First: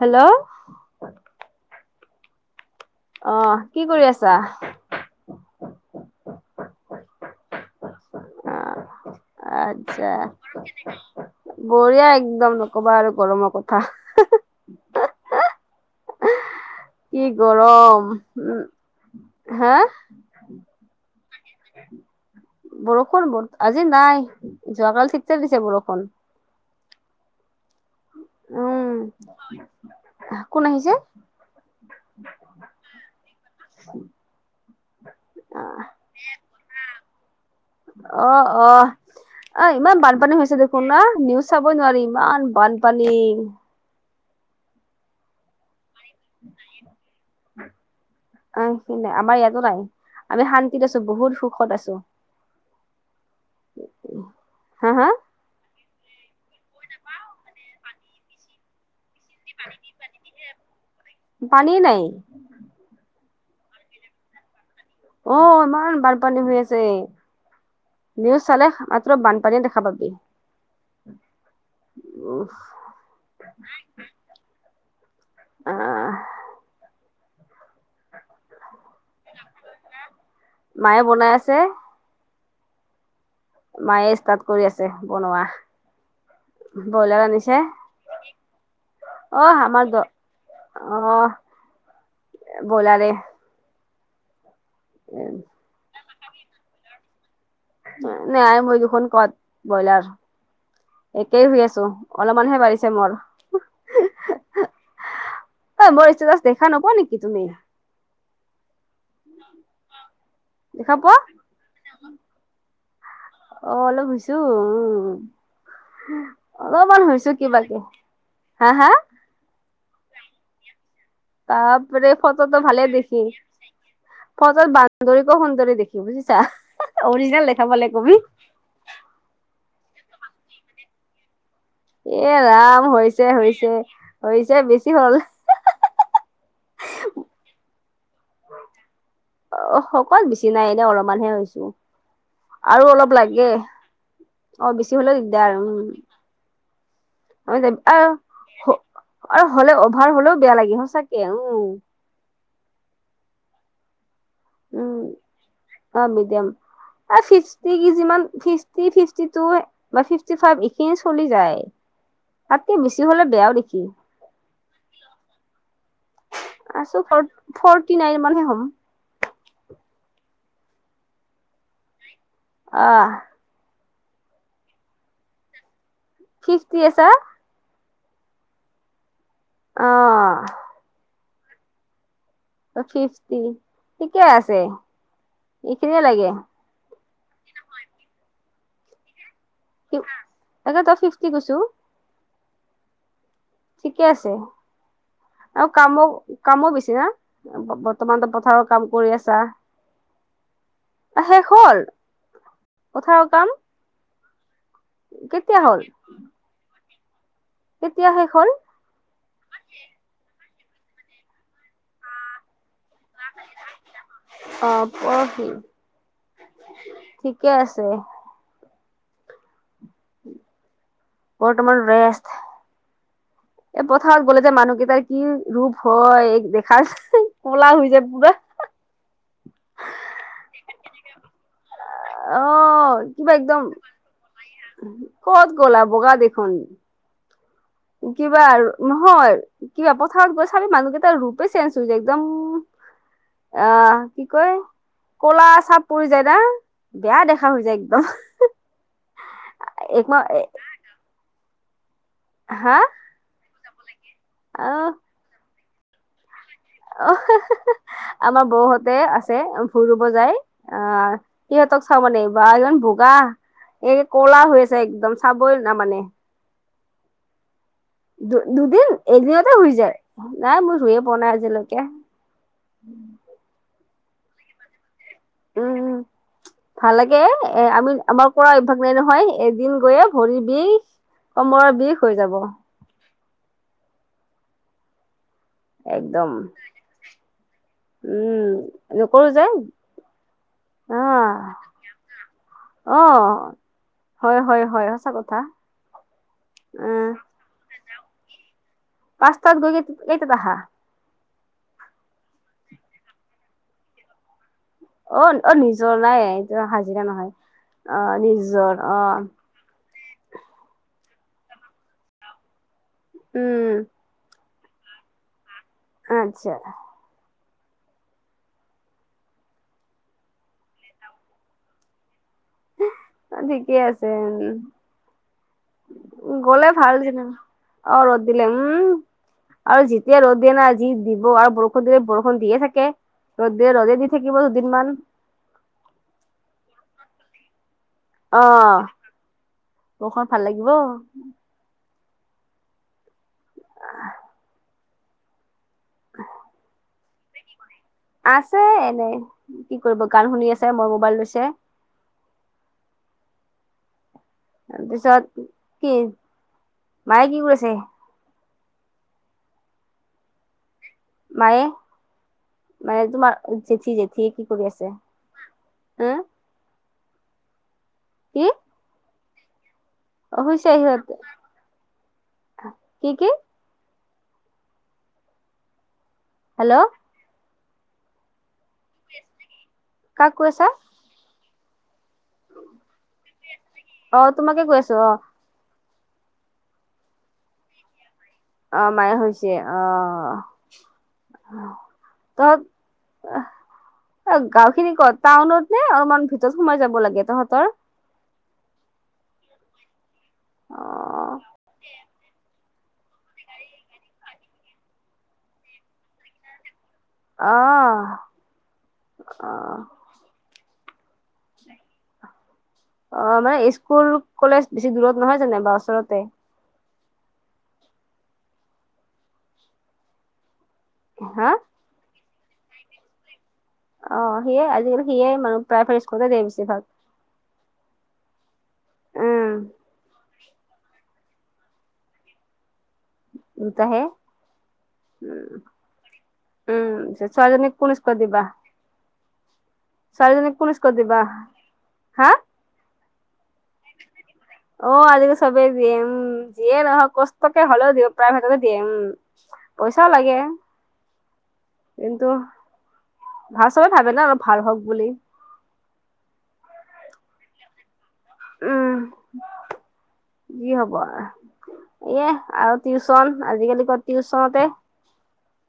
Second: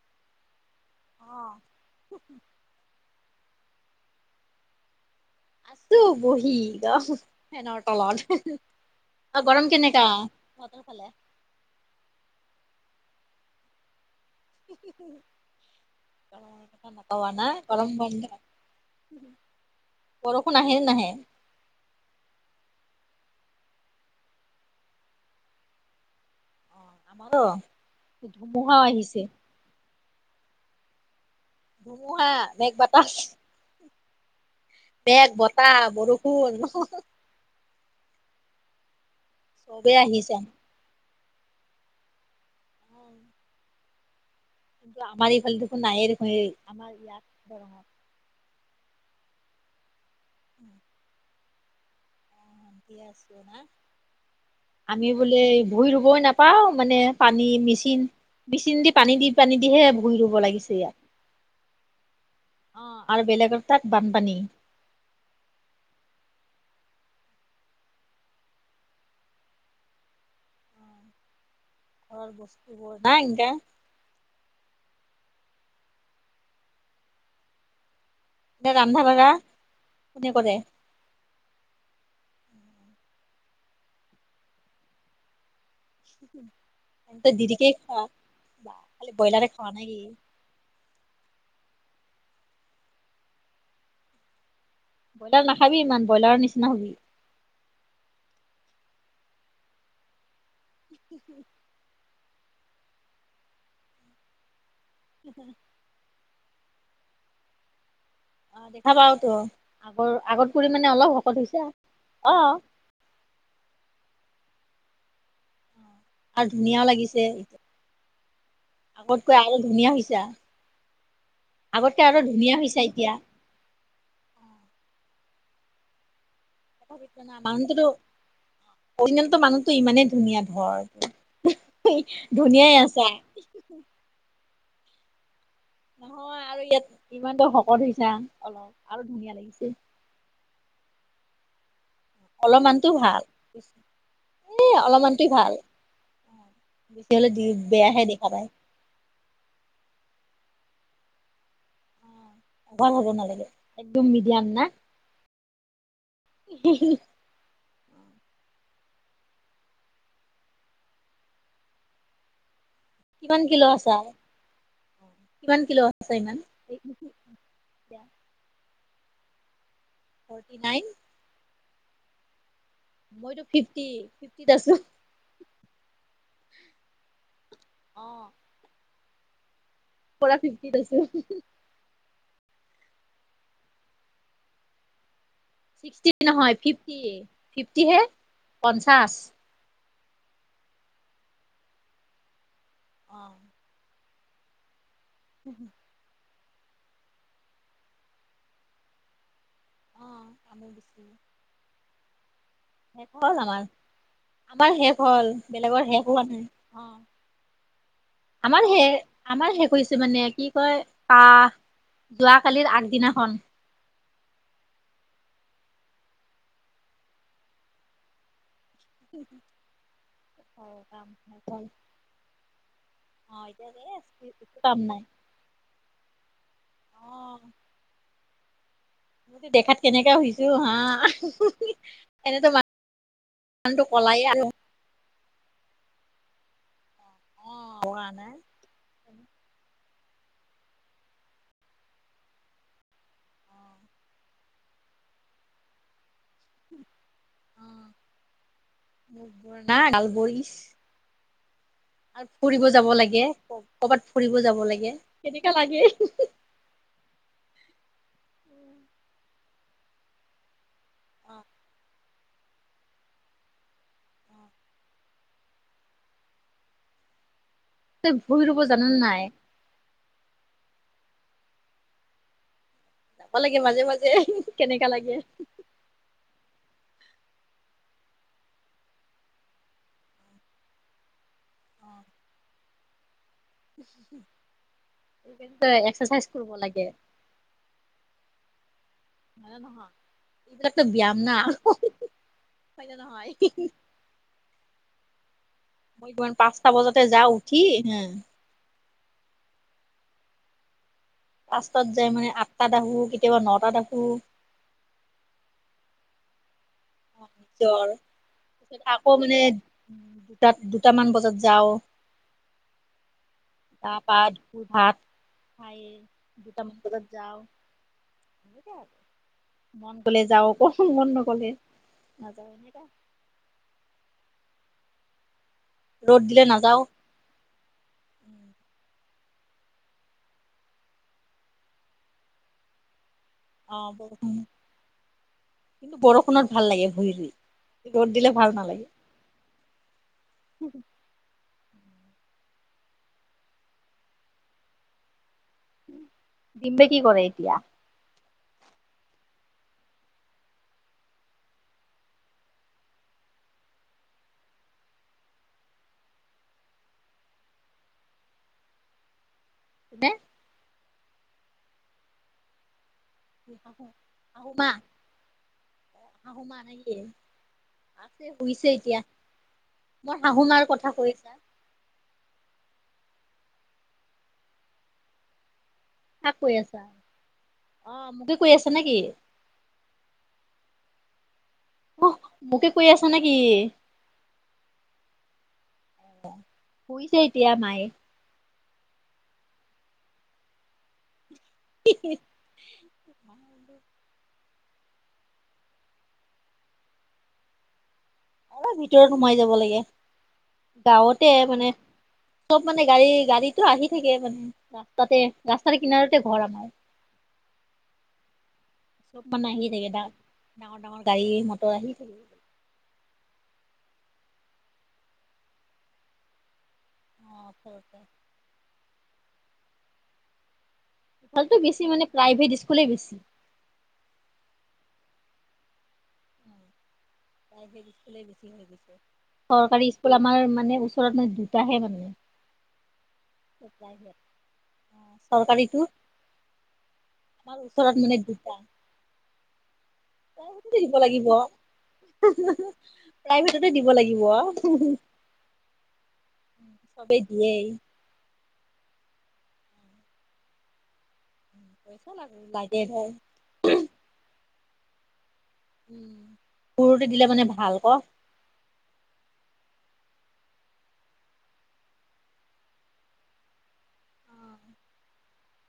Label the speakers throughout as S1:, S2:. S1: Hello
S2: অ
S1: অ কি কৰি আছা?
S2: আছো বহি। গা ফেনৰ তলত
S1: অ
S2: হেহে। অ গৰম কেনেকা
S1: আচ্ছা
S2: তহতৰ ফালে?
S1: বঢ়িয়া একদম নকবা আৰু গৰমৰ কথা।
S2: হুম হুম হুম, গম
S1: কি
S2: পোৱা নাই গৰম বন্ধ।
S1: উম হা
S2: বৰষুণ আহে নাহে?
S1: বৰষুণ বৰ আজি নাই। যোৱাকালি ঠিকচে যে দিছে বৰষুণ।
S2: অ আমাৰ অ ধুমুহাও
S1: উম
S2: আহিছে।
S1: কোন আহিছে?
S2: ধুমোহা নে বাতাহ। বেদ বতাহ বৰষুণ।
S1: অ অ আ
S2: চবেই
S1: ইমান বানপানী
S2: আহিছে।
S1: হৈছে দেখোন না। নিউজ চাবই নোৱাৰি ইমান- বানপানী।
S2: কিন্তু আমাৰ এইফালে দেখোন নাহে দেখোন আমাৰ ইয়াত ধৰঙৰ-
S1: আহ সাই আমাৰ ইয়াতো নাই আমি শান্তিত আছো বহুত সুখত আছো।
S2: দি আছো না
S1: হা হা
S2: আমিওঁ বোলে ভুই ৰুবই নাপাওঁ মানে পানী মেচিন মেচিন দি পানী দি পানী দিহে ভূই ৰুব লাগিছে ইয়াত।
S1: পানী নাই
S2: অ', আৰু বেলেগৰ তাত বানপানী।
S1: অ', ইমান বানপানী হৈ আছে। নিউজ চালে মাত্ৰ বানপানীয়ে দেখা পাবি।
S2: ঘৰৰ
S1: উফ
S2: বস্তুবোৰ না এনকা
S1: আহ!
S2: এতিয়া ৰান্ধা বাঢ়া কোনে কৰে?
S1: মায়ে বনাই আছে। মায়ে ষ্টাৰ্ট কৰি আছে বনোৱা। ব্ৰইলাৰ
S2: এ
S1: আনিছে
S2: দিদিকেই খোৱা বা খালি
S1: অ
S2: ব্ৰইলাৰে খোৱা
S1: আমাৰ
S2: নে
S1: দ
S2: কি?
S1: অ', ব'ইলাৰে।
S2: ব্ৰ'ইলাৰ নাখাবি ইমান ব্ৰইলাৰৰ নিচিনা হবি।
S1: নাই মই দেখোন ক'ত ব্ৰইলাৰ একেই হৈ আছো। অলপমান হে বাঢ়িছে মোৰ।
S2: [inaudible]
S1: অই মোৰ ষ্টেটাছ দেখা নোপোৱা নেকি তুমি?
S2: অ', দেখা পাওঁতো আগৰ আগত কৰি মানে
S1: দেখা পোৱা
S2: অলপ শকত হৈছা অ'।
S1: অ', অলপ হৈছো উম।
S2: আৰু ধুনীয়াও
S1: অলপমান
S2: লাগিছে
S1: হৈছো কিবাকে হা হা?
S2: কৈ আৰু ধুনীয়া হৈছা। আগতকে
S1: বাপৰে
S2: আৰু ধুনীয়া
S1: ফটোটো
S2: হৈছা
S1: ভালে
S2: এতিয়া
S1: দেখি। ফটোত বান্দৰীকো সুন্দৰী দেখি বুজিছা অৰিজিনেল দেখা পালে কবি।
S2: অৰিজিলটো মানুহটো ইমানেই ধুনীয়া ধৰ।
S1: ইয়ে
S2: ধুনীয়াই
S1: ৰাম
S2: আছা
S1: হৈছে হৈছে হৈছে বেছি হ'ল।
S2: নহয় আৰু ইয়াত ইমানযে শকত হৈছা অলপ আৰু ধুনীয়া লাগিছে।
S1: ক'ত বেছি নাই এনেয়ে অলপমান হে হৈছো। আৰু
S2: অলপমানতো
S1: অলপ
S2: ভাল
S1: লাগে
S2: এ
S1: অ' বেছি হ'লে
S2: অলপমানটোৱে ভাল
S1: দিগদাৰ আৰু উম।
S2: বেছি হ'লে দি
S1: আমি যাবি
S2: বেয়াহে
S1: আৰু
S2: দেখা পায়।
S1: হ- আৰু হ'লে অভাৰ হ'লেও বেয়া লাগে সচাকে অ'।
S2: অভাৰ হ'ব নালাগে একদম মিডিয়াম না।
S1: উম এ ফিফ টি কেজি মান ফিফটি ফিফটি টু বা ফিফটি ফাইভ এইখিনি চলি যায়। তাতকে বেছি হ
S2: কিমান কিলো আছা কিমান কিলো আছা ইমান?
S1: আছো ফৰ ফ্ৰটি নাইন মানহে হ'ম।
S2: Forty nine?
S1: আহ
S2: মইতো ফিফটি ফিফটিত আছো।
S1: ফিফটি আছা?
S2: অ'।
S1: অ'।
S2: পুৰা ফিফটিত আছো।
S1: ফিফটি থিকে আছে। এইখিনিয়ে
S2: ছিক্সটি
S1: লাগে
S2: নহয় ফিফটি ফিফটিহে পঞ্চাছ।
S1: তাকেটো ফিফটি কৈছো।
S2: অ'।
S1: ঠিকে আছে আৰু কামো কামো বেছি না বৰ্তমানতো পথাৰৰ কাম কৰি আছা।
S2: অ', কামো বেছি।
S1: শেষ হ'ল?
S2: শেষ
S1: পথাৰৰ
S2: হ'ল
S1: কাম
S2: আমাৰ, আমাৰ শেষ হ'ল
S1: কেতিয়া হ'ল
S2: বেলেগৰ শেষ হোৱা নাই। অ
S1: কেতিয়া শেষ হ'ল
S2: আমাৰ হে আমাৰ শেষ হৈছে মানে কি কয় কা যোৱা কালিৰ আগদিনা।
S1: অ', পৰহি, ঠিকে আছে। বৰ্তমান
S2: [unintelligible]
S1: ৰেষ্ট
S2: অ
S1: এই
S2: এতিয়া
S1: পথাৰত গ'লে যে
S2: একো কাম নাই
S1: মানুহকেইটাৰ কি ৰূপ হয়।
S2: অ
S1: হাত কলা হৈ যায় পুৰা।
S2: দেখাত কেনেকা হৈছো হা, ই হি হি এনেতো মা
S1: অ', কিবা একদম
S2: এনেটো ক'লাই আৰু।
S1: ক'ত ক'লা বগা দেখোন।
S2: অ হোৱা নাই
S1: কিবা আৰু নহয় কিবা পথাৰত গৈ চাবি মানুহকেইটাৰ ৰূপে চেঞ্জ হৈ যায় একদম। অ', কি কয় কলা চাপ পৰি যায় না! বেয়া দেখা হৈ
S2: অ
S1: যায় একদম, হি
S2: মুখবোৰ না
S1: হি এক ম
S2: গালবোৰ
S1: এ
S2: ইচ আৰু ফুৰিব
S1: হা
S2: যাব লাগে ক'ৰবাত ফুৰিব যাব
S1: আহ
S2: লাগে কেনেকা লাগে।
S1: অ', আমাৰ বৌহতে আছে, ভুই ৰুব যায়। আহ, সিহঁতক চাও মানে। বা ইমান বগা এই ক'লা হৈ আছে একদম চাবই না মানে।
S2: তই ভূই ৰুব জানা
S1: দু-দুদিন
S2: নাই
S1: এদিনতে শুই যায় নাই মোৰ ৰুইে পোৱা নাই আজিলৈকে।
S2: পাব লাগে মাজে মাজে কেনেকা লাগে।
S1: উম, উম। ভাল লাগে এ আমি আমাৰ কৰা অভ্যাস নাই নহয়, এদিন গৈয়ে ভৰি বিষ। কমৰৰ বিষ হৈ যাব।
S2: [unintelligible] এক্সাৰচাইজ
S1: একদম
S2: কৰিব লাগে।
S1: উম। নকৰো যে
S2: হয় নে নহয়! এইবিলাকো ব্যায়াম না
S1: আহ
S2: হয় নে নহয়?
S1: অ হয়, হয়, হয়, সঁচা কথা।
S2: মই কিমান পাঁচটা বজাতে
S1: আহ
S2: যাওঁ উঠি।
S1: পাঁচ তাত গৈ কেইটাত আহা?
S2: পাচ তাত যাই মানে আঠ তাত আহো কেতিয়াবা নটাত আহো।
S1: অ', অ', নিজৰ নাই এইটো হাজিৰা নহয়
S2: নিজৰ
S1: অ', নিজৰ অ'।
S2: তাত দুটামান বজাত যাও।
S1: উম।
S2: তাৰপা [unintelligible] ভাত খায়ে
S1: আচ্ছা
S2: দুটামান বজাত যাওঁ। সেনেকে মন গ'লে যাও অক মন নগ'লে নাযাও [unintelligible]
S1: ঠিকেই আছে
S2: ৰ'দ দিলে
S1: গ'লে
S2: নাযাওঁ
S1: ভাল যেনিবা। অ', ৰ'দ দিলে উম। আৰু যেতিয়া ৰ'দ দিয়ে না যি দিব আৰু বৰষুণ দিলে বৰষুণ দিয়ে থাকে। ৰ'দ দিলে
S2: অ',
S1: ৰ'দে দি
S2: বৰষুণ,
S1: থাকিব দুদিনমান
S2: কিন্তু বৰষুণত ভাল লাগে ভুই ৰুই। ৰ'দ দিলে ভাল নালাগে
S1: অ', বৰষুণত ভাল লাগিব। [unintelligible]
S2: ডিম্বে কি কৰে এতিয়া?
S1: আছে এনে কি কৰিব গান শুনি আছে মোৰ মোবাইল লৈছে। তাৰপিছত কি, মায়ে কি কৰি আছে?
S2: দে।
S1: মায়ে, মায়ে তোমাৰ
S2: শাহু
S1: জেঠী জেঠীয়ে কি
S2: শাহু
S1: কৰি
S2: মা
S1: আছে? হা?
S2: [unintelligible] নে নেকি? আছে
S1: কি
S2: শুইছে এতিয়া, মোৰ
S1: অ
S2: শাহু মাৰ
S1: শুইছে
S2: কথা
S1: সিহঁত
S2: কৈছা।
S1: কি? কি?
S2: কাক কৈ
S1: হেল্ল'
S2: আছা? অ', মোকে কৈ আছা নে কি?
S1: কাক কৈ আছা?
S2: [unintelligible] মোকে কৈ আছা নে কি?
S1: অ', তোমাকে কৈ আছো অ'।
S2: শুইছে এতিয়া মায়ে।
S1: অ', মায়ে শুইছে অ'।
S2: [unintelligible]
S1: তত আহ। অ', গাওঁখিনি ক'ত টাউনত নে? অলমান ভিতৰত সোমাই যাব লাগে তহঁতৰ?
S2: অলপ ভিতৰত সোমাই যাব লাগে
S1: অ
S2: গাঁৱতে মানে চব মানে গাড়ী গাড়ীটো আহি থাকে মানে ৰাস্তাতে ৰাস্তাৰ কিনাৰতে ঘৰ আমাৰ।
S1: আহ
S2: চব মানে
S1: অ
S2: আহিয়ে থাকে [unintelligible] ডাঙৰ ডাঙৰ গাড়ী মটৰ আহি থাকে।
S1: অ', মানে ইস্কুল কলেজ বেছি দূৰত নহয় জানো বা ওচৰতে।
S2: অ', অ', ওচৰতে।
S1: হা
S2: ভালটো বেছি মান প্ৰাইভেট ইস্কুলে বেছি।
S1: অ', সিয়ে আজিকালি সিয়ে মানে প্ৰাইভেট স্কুলে দিয়ে বেছি ভাগ।
S2: প্ৰাইভেট ইস্কুল বেছি হৈ গৈছে,
S1: উম
S2: চৰকাৰী স্কুল আমাৰ মানে ওচৰত মান দুটাহে মানে।
S1: দুটাহে
S2: প্ৰাইভেট অ'
S1: উম
S2: চৰকাৰীটো
S1: উম
S2: আমাৰ
S1: ছোৱালীজনীক কোন
S2: ওচৰত
S1: স্কুলত
S2: মানে
S1: দিবা
S2: দুটা।
S1: ছোৱালীজনীক কোন
S2: প্ৰাইভেটতে
S1: স্কুলত
S2: দিব
S1: দিবা?
S2: লাগিব
S1: হা?
S2: প্ৰাইভেতটে দিব লাগিব।
S1: অ', আজিকাল চবে দিয়ে উম, যিয়ে নহক
S2: চবেই
S1: কষ্টকে
S2: দিয়েই
S1: হলও দিয় প্ৰাইভেটতে দিয়ে উম, পইচা লাগে।
S2: পইচা
S1: কিন্তু
S2: লাগে, লাগে ধৰ
S1: ভাল চবে ভাবে ন অলপ ভাল হ'ক বুলি।
S2: সুৰতে দিলে মানে ভাল কৰক।
S1: উম, যি হব আৰু। এয়া আৰু টিউচন আজিকালি [unintelligible] টিউচনতে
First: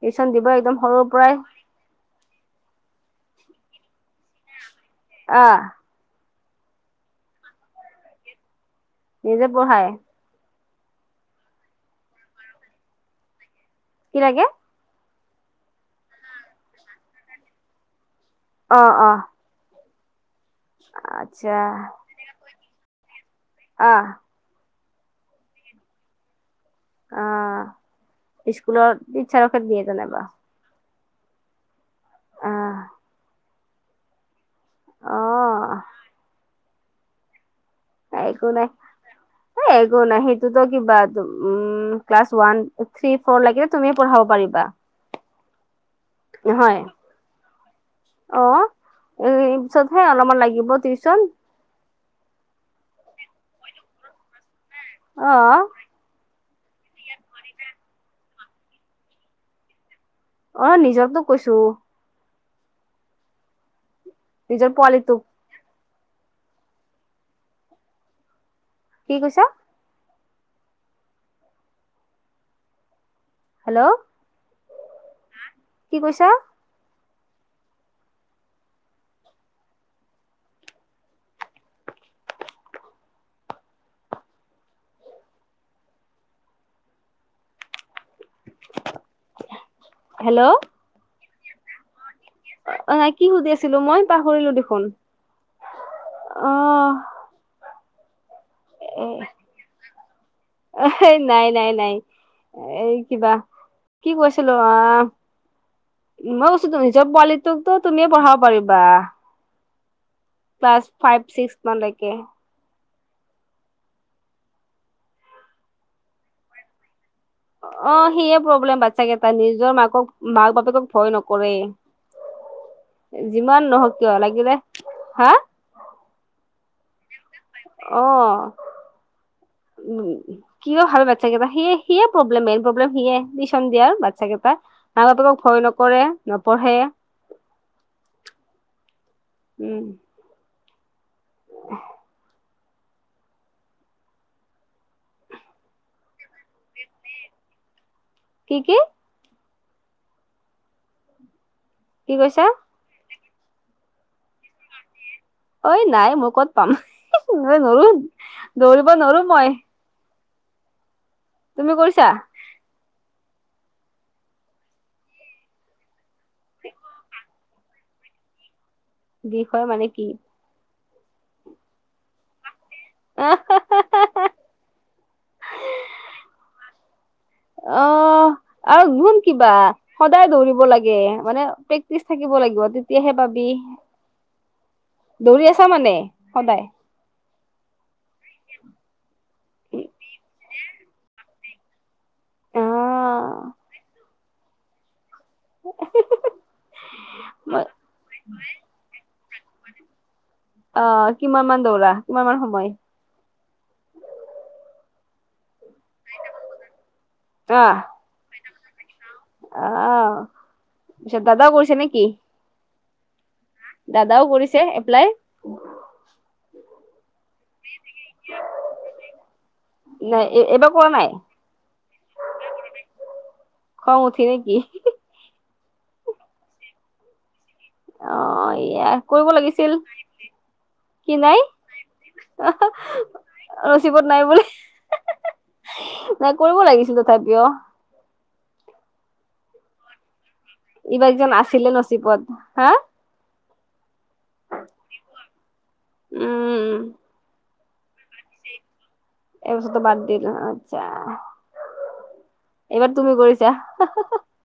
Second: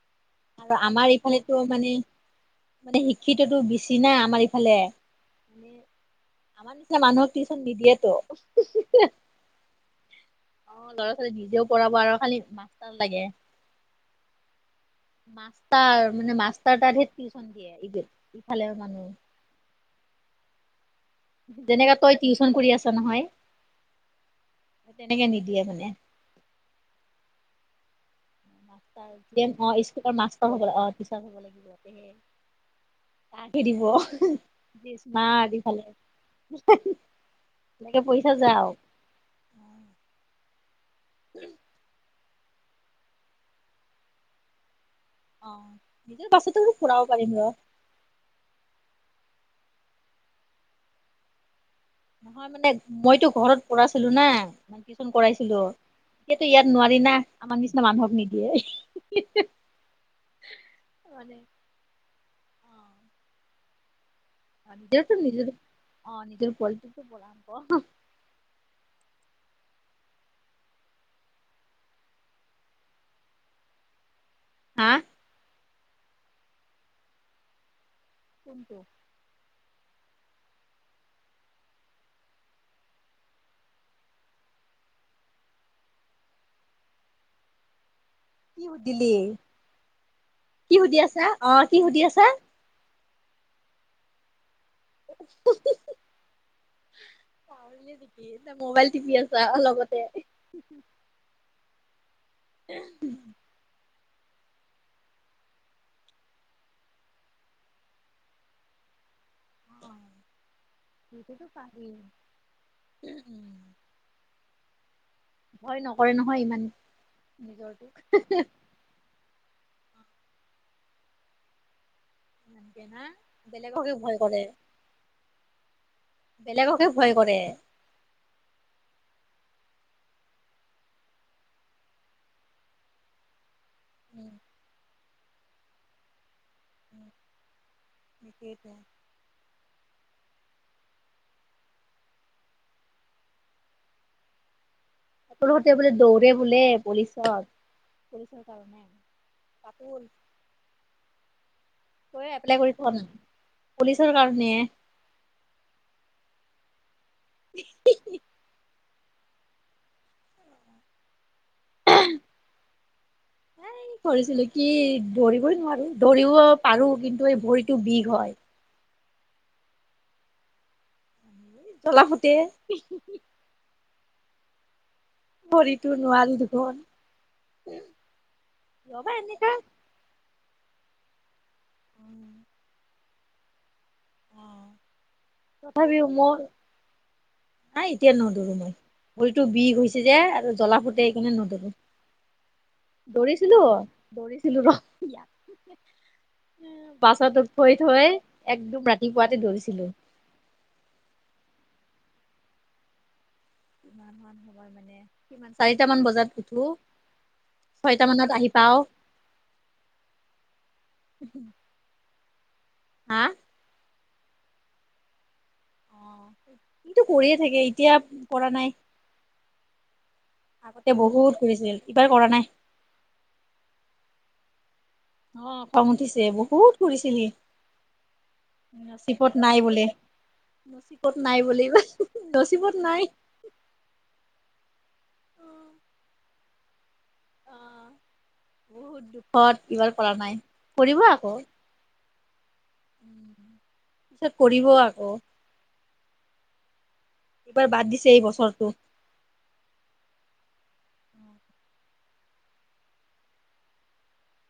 S1: টিউচন দিব একদম
S2: আৰু
S1: সৰুৰ
S2: আমাৰ
S1: পৰাই
S2: ইফালেটো মানে, মানে শিক্ষিততো বেছি নাই আমাৰ এইফালে।
S1: আহ
S2: মানে আমাৰ নিচিনা মানুহক টিউচন নিদিয়েতো [unintelligible]
S1: নিজে পঢ়ায়।
S2: অ', ল'ৰা ছোৱালী নিজেও পঢ়াব আৰু খালি মাষ্টাৰ লাগে।
S1: কি লাগে?
S2: মাষ্টাৰ মানে, মাষ্টাৰ তাত হে টিউশচন দিয়ে ইফালে
S1: অ
S2: মানুহ
S1: অ'। আচ্ছা
S2: যেনেকা তই টিউচন কৰি আছা নহয়।
S1: অ'।
S2: তেনেকে নিদিয়ে মানে
S1: অ', স্কুলৰ
S2: মাষ্টাৰ জি এম
S1: টিচাৰকে
S2: অ
S1: দিয়ে
S2: স্কুলৰ
S1: যেনিবা।
S2: মাষ্টাৰ হ'ব অ', টিচাৰ হ'ব লাগিব
S1: আহ
S2: তাকহে দিব। কি
S1: অ
S2: ইছমাৰ্ত ইফালে এনেকে পইচা
S1: একো
S2: যাও
S1: নাই, একো নাই সেইটোতো কিবা উম। ক্লাছ ওৱান থ ফৰ লৈকে তুমি পঢ়াব পাৰিবা।
S2: অ', নিজৰ পাছতো
S1: নহয়
S2: ফুৰাব পাৰিব অ'।
S1: অ', এই পিছতহে অলপমান লাগিব টিউচন
S2: নহয় মানে মইতো ঘৰত পঢ়ছিলো না মই টিউচন
S1: অ
S2: কৰাইছিলো। সেইটো ইয়াত নোৱাৰি না, আমাৰ নিচিনা মানুহক নিদিয়ে।
S1: অ', নিজৰটো
S2: মানে
S1: কৈছোঁ। নিজৰ
S2: অ', নিজৰটো,
S1: পোৱালিটোক
S2: নিজৰ অ', নিজৰ পোৱালিটিটোক পঢ়াব।
S1: কি কৈছা? হেল্ল'।
S2: হা'
S1: কি কৈছা?
S2: কোনটো? কি সুধিলি
S1: হেল্ল'
S2: কি সুধি আছা অ', কি সুধি আছা।
S1: অ', কি সুধি আছিলোঁ মই পাহৰিলোঁ দেখোন আহ'।
S2: পাহৰিলি নিকি তই মোবাইল টিপি আছা লগতে
S1: এ নাই, নাই নাই এই কিবা কি কৈছিলো অ'। মই কৈছোটো নিজৰ পোৱালিটোকো তুমিয়ে পঢ়াব পাৰিবা।
S2: অ
S1: ক্লাছ ফাইভ ছিক্স মানলৈকে
S2: উম, উম। ভয় নকৰে নহয় ইমান। নিজৰটোক
S1: অ', সেইয়ে প্ৰব্লেম বাচ্ছা কেইটা নিজৰ মাকক মাক বাপেকক ভয় নকৰে।
S2: ইমানকে না
S1: যিমান
S2: বেলেগকে
S1: নহওঁক
S2: ভয়
S1: কিয়
S2: কৰে
S1: লাগিলে হা
S2: বেলেগকে ভয় কৰে।
S1: অ'। উম, কিবা ভাবে বাচ্ছাকেইটাই সিয়ে, সিয়ে প্ৰব্লেম মেইন প্ৰব্লেম সিয়ে। টিউছন দিয়া
S2: উম
S1: বাচ্ছাকেইটা মাক বাপেকক ভয় নকৰে। নপঢ়ে
S2: উম সেইটোৱে
S1: উম। উহ।
S2: পঢ়োতে বোলে দৌৰে বোলে ভৰি খন।
S1: কি কি
S2: [unintelligible]
S1: কি
S2: মই
S1: কৈছা
S2: এপ্লাই কৰি থোৱা মানে পুলিচৰ কাৰণে।
S1: ঐ নাই মই ক'ত পাম মই নৰো দৌৰিব নোৱাৰো মই। তুমি কৰিছা।
S2: এ কৰিছিলোঁ কি ধৰিবই নোৱাৰো ধৰিব পাৰো কিন্তু এই ভৰি টো বিষ হয়।
S1: বিষ হয় মানে কি?
S2: জলা ফুতে।
S1: [unintelligible]
S2: ভৰিটো নোৱাৰো দুখন।
S1: অহ আৰু
S2: ৰবা
S1: গুম কিবা
S2: এনেকা
S1: সদায় দৌৰিব লাগে, মানে প্ৰেক্টিচ থাকিব লাগিব তেতিয়াহে পাবি। দৌৰি আছা মানে
S2: তথাপিও মই
S1: সদায়?
S2: নাই এতিয়া নদৈৰো মই ভৰিটো বিষ হৈছে যে আৰু জ্বলা ফুটে সেইকাৰণে নদৌৰো।
S1: অ'।
S2: দৰিছিলো দৰিছিলো ৰ। [unintelligible] বাচ্ছাতোক থৈ থৈ একদম ৰাতিপুৱাতে দৌৰিছিলো।
S1: আ কিমান মান দৌৰা, কিমান মান সময়?
S2: [unintelligible] চাৰিটা মান বজাত উঠো।
S1: আহ
S2: [unintelligible] তা মানত আহি পাও।
S1: আহ পিছত দাদাও কৈছে নেকি?
S2: হা?
S1: দাদাও কৰিছে এপ্লাই?
S2: সিতো কৰিয়ে থাকে, এতিয়া কৰা নাই।
S1: নাই এ এবাৰ কৰা
S2: আগতে
S1: নাই?
S2: বহুত কৰিছিল এইবাৰ কৰা নাই
S1: খং উঠী নেকি?
S2: অ খং উঠিছে বহুত কৰিছিলি।
S1: অ' এয়া কৰিব
S2: নচিবত নাই
S1: লাগিছিল
S2: বোলে। নচিবত নাই বুলি নচিপত নাই।
S1: নচিবত নাই বুলি নাই কৰিব লাগিছিল তথাপিও।
S2: বহুত দুখত এইবাৰ কৰা নাই। কৰিব
S1: ইবাৰ কিজান
S2: আকৌ
S1: আছিলে নচিবত হা।
S2: পিছত কৰিব আকৌ।
S1: উম।
S2: এইবাৰ বাদ দিছে এই বছৰটো।
S1: এই বছৰতো বাদ দি অ আচ্ছা। এইবাৰ তুমি কৰিছা?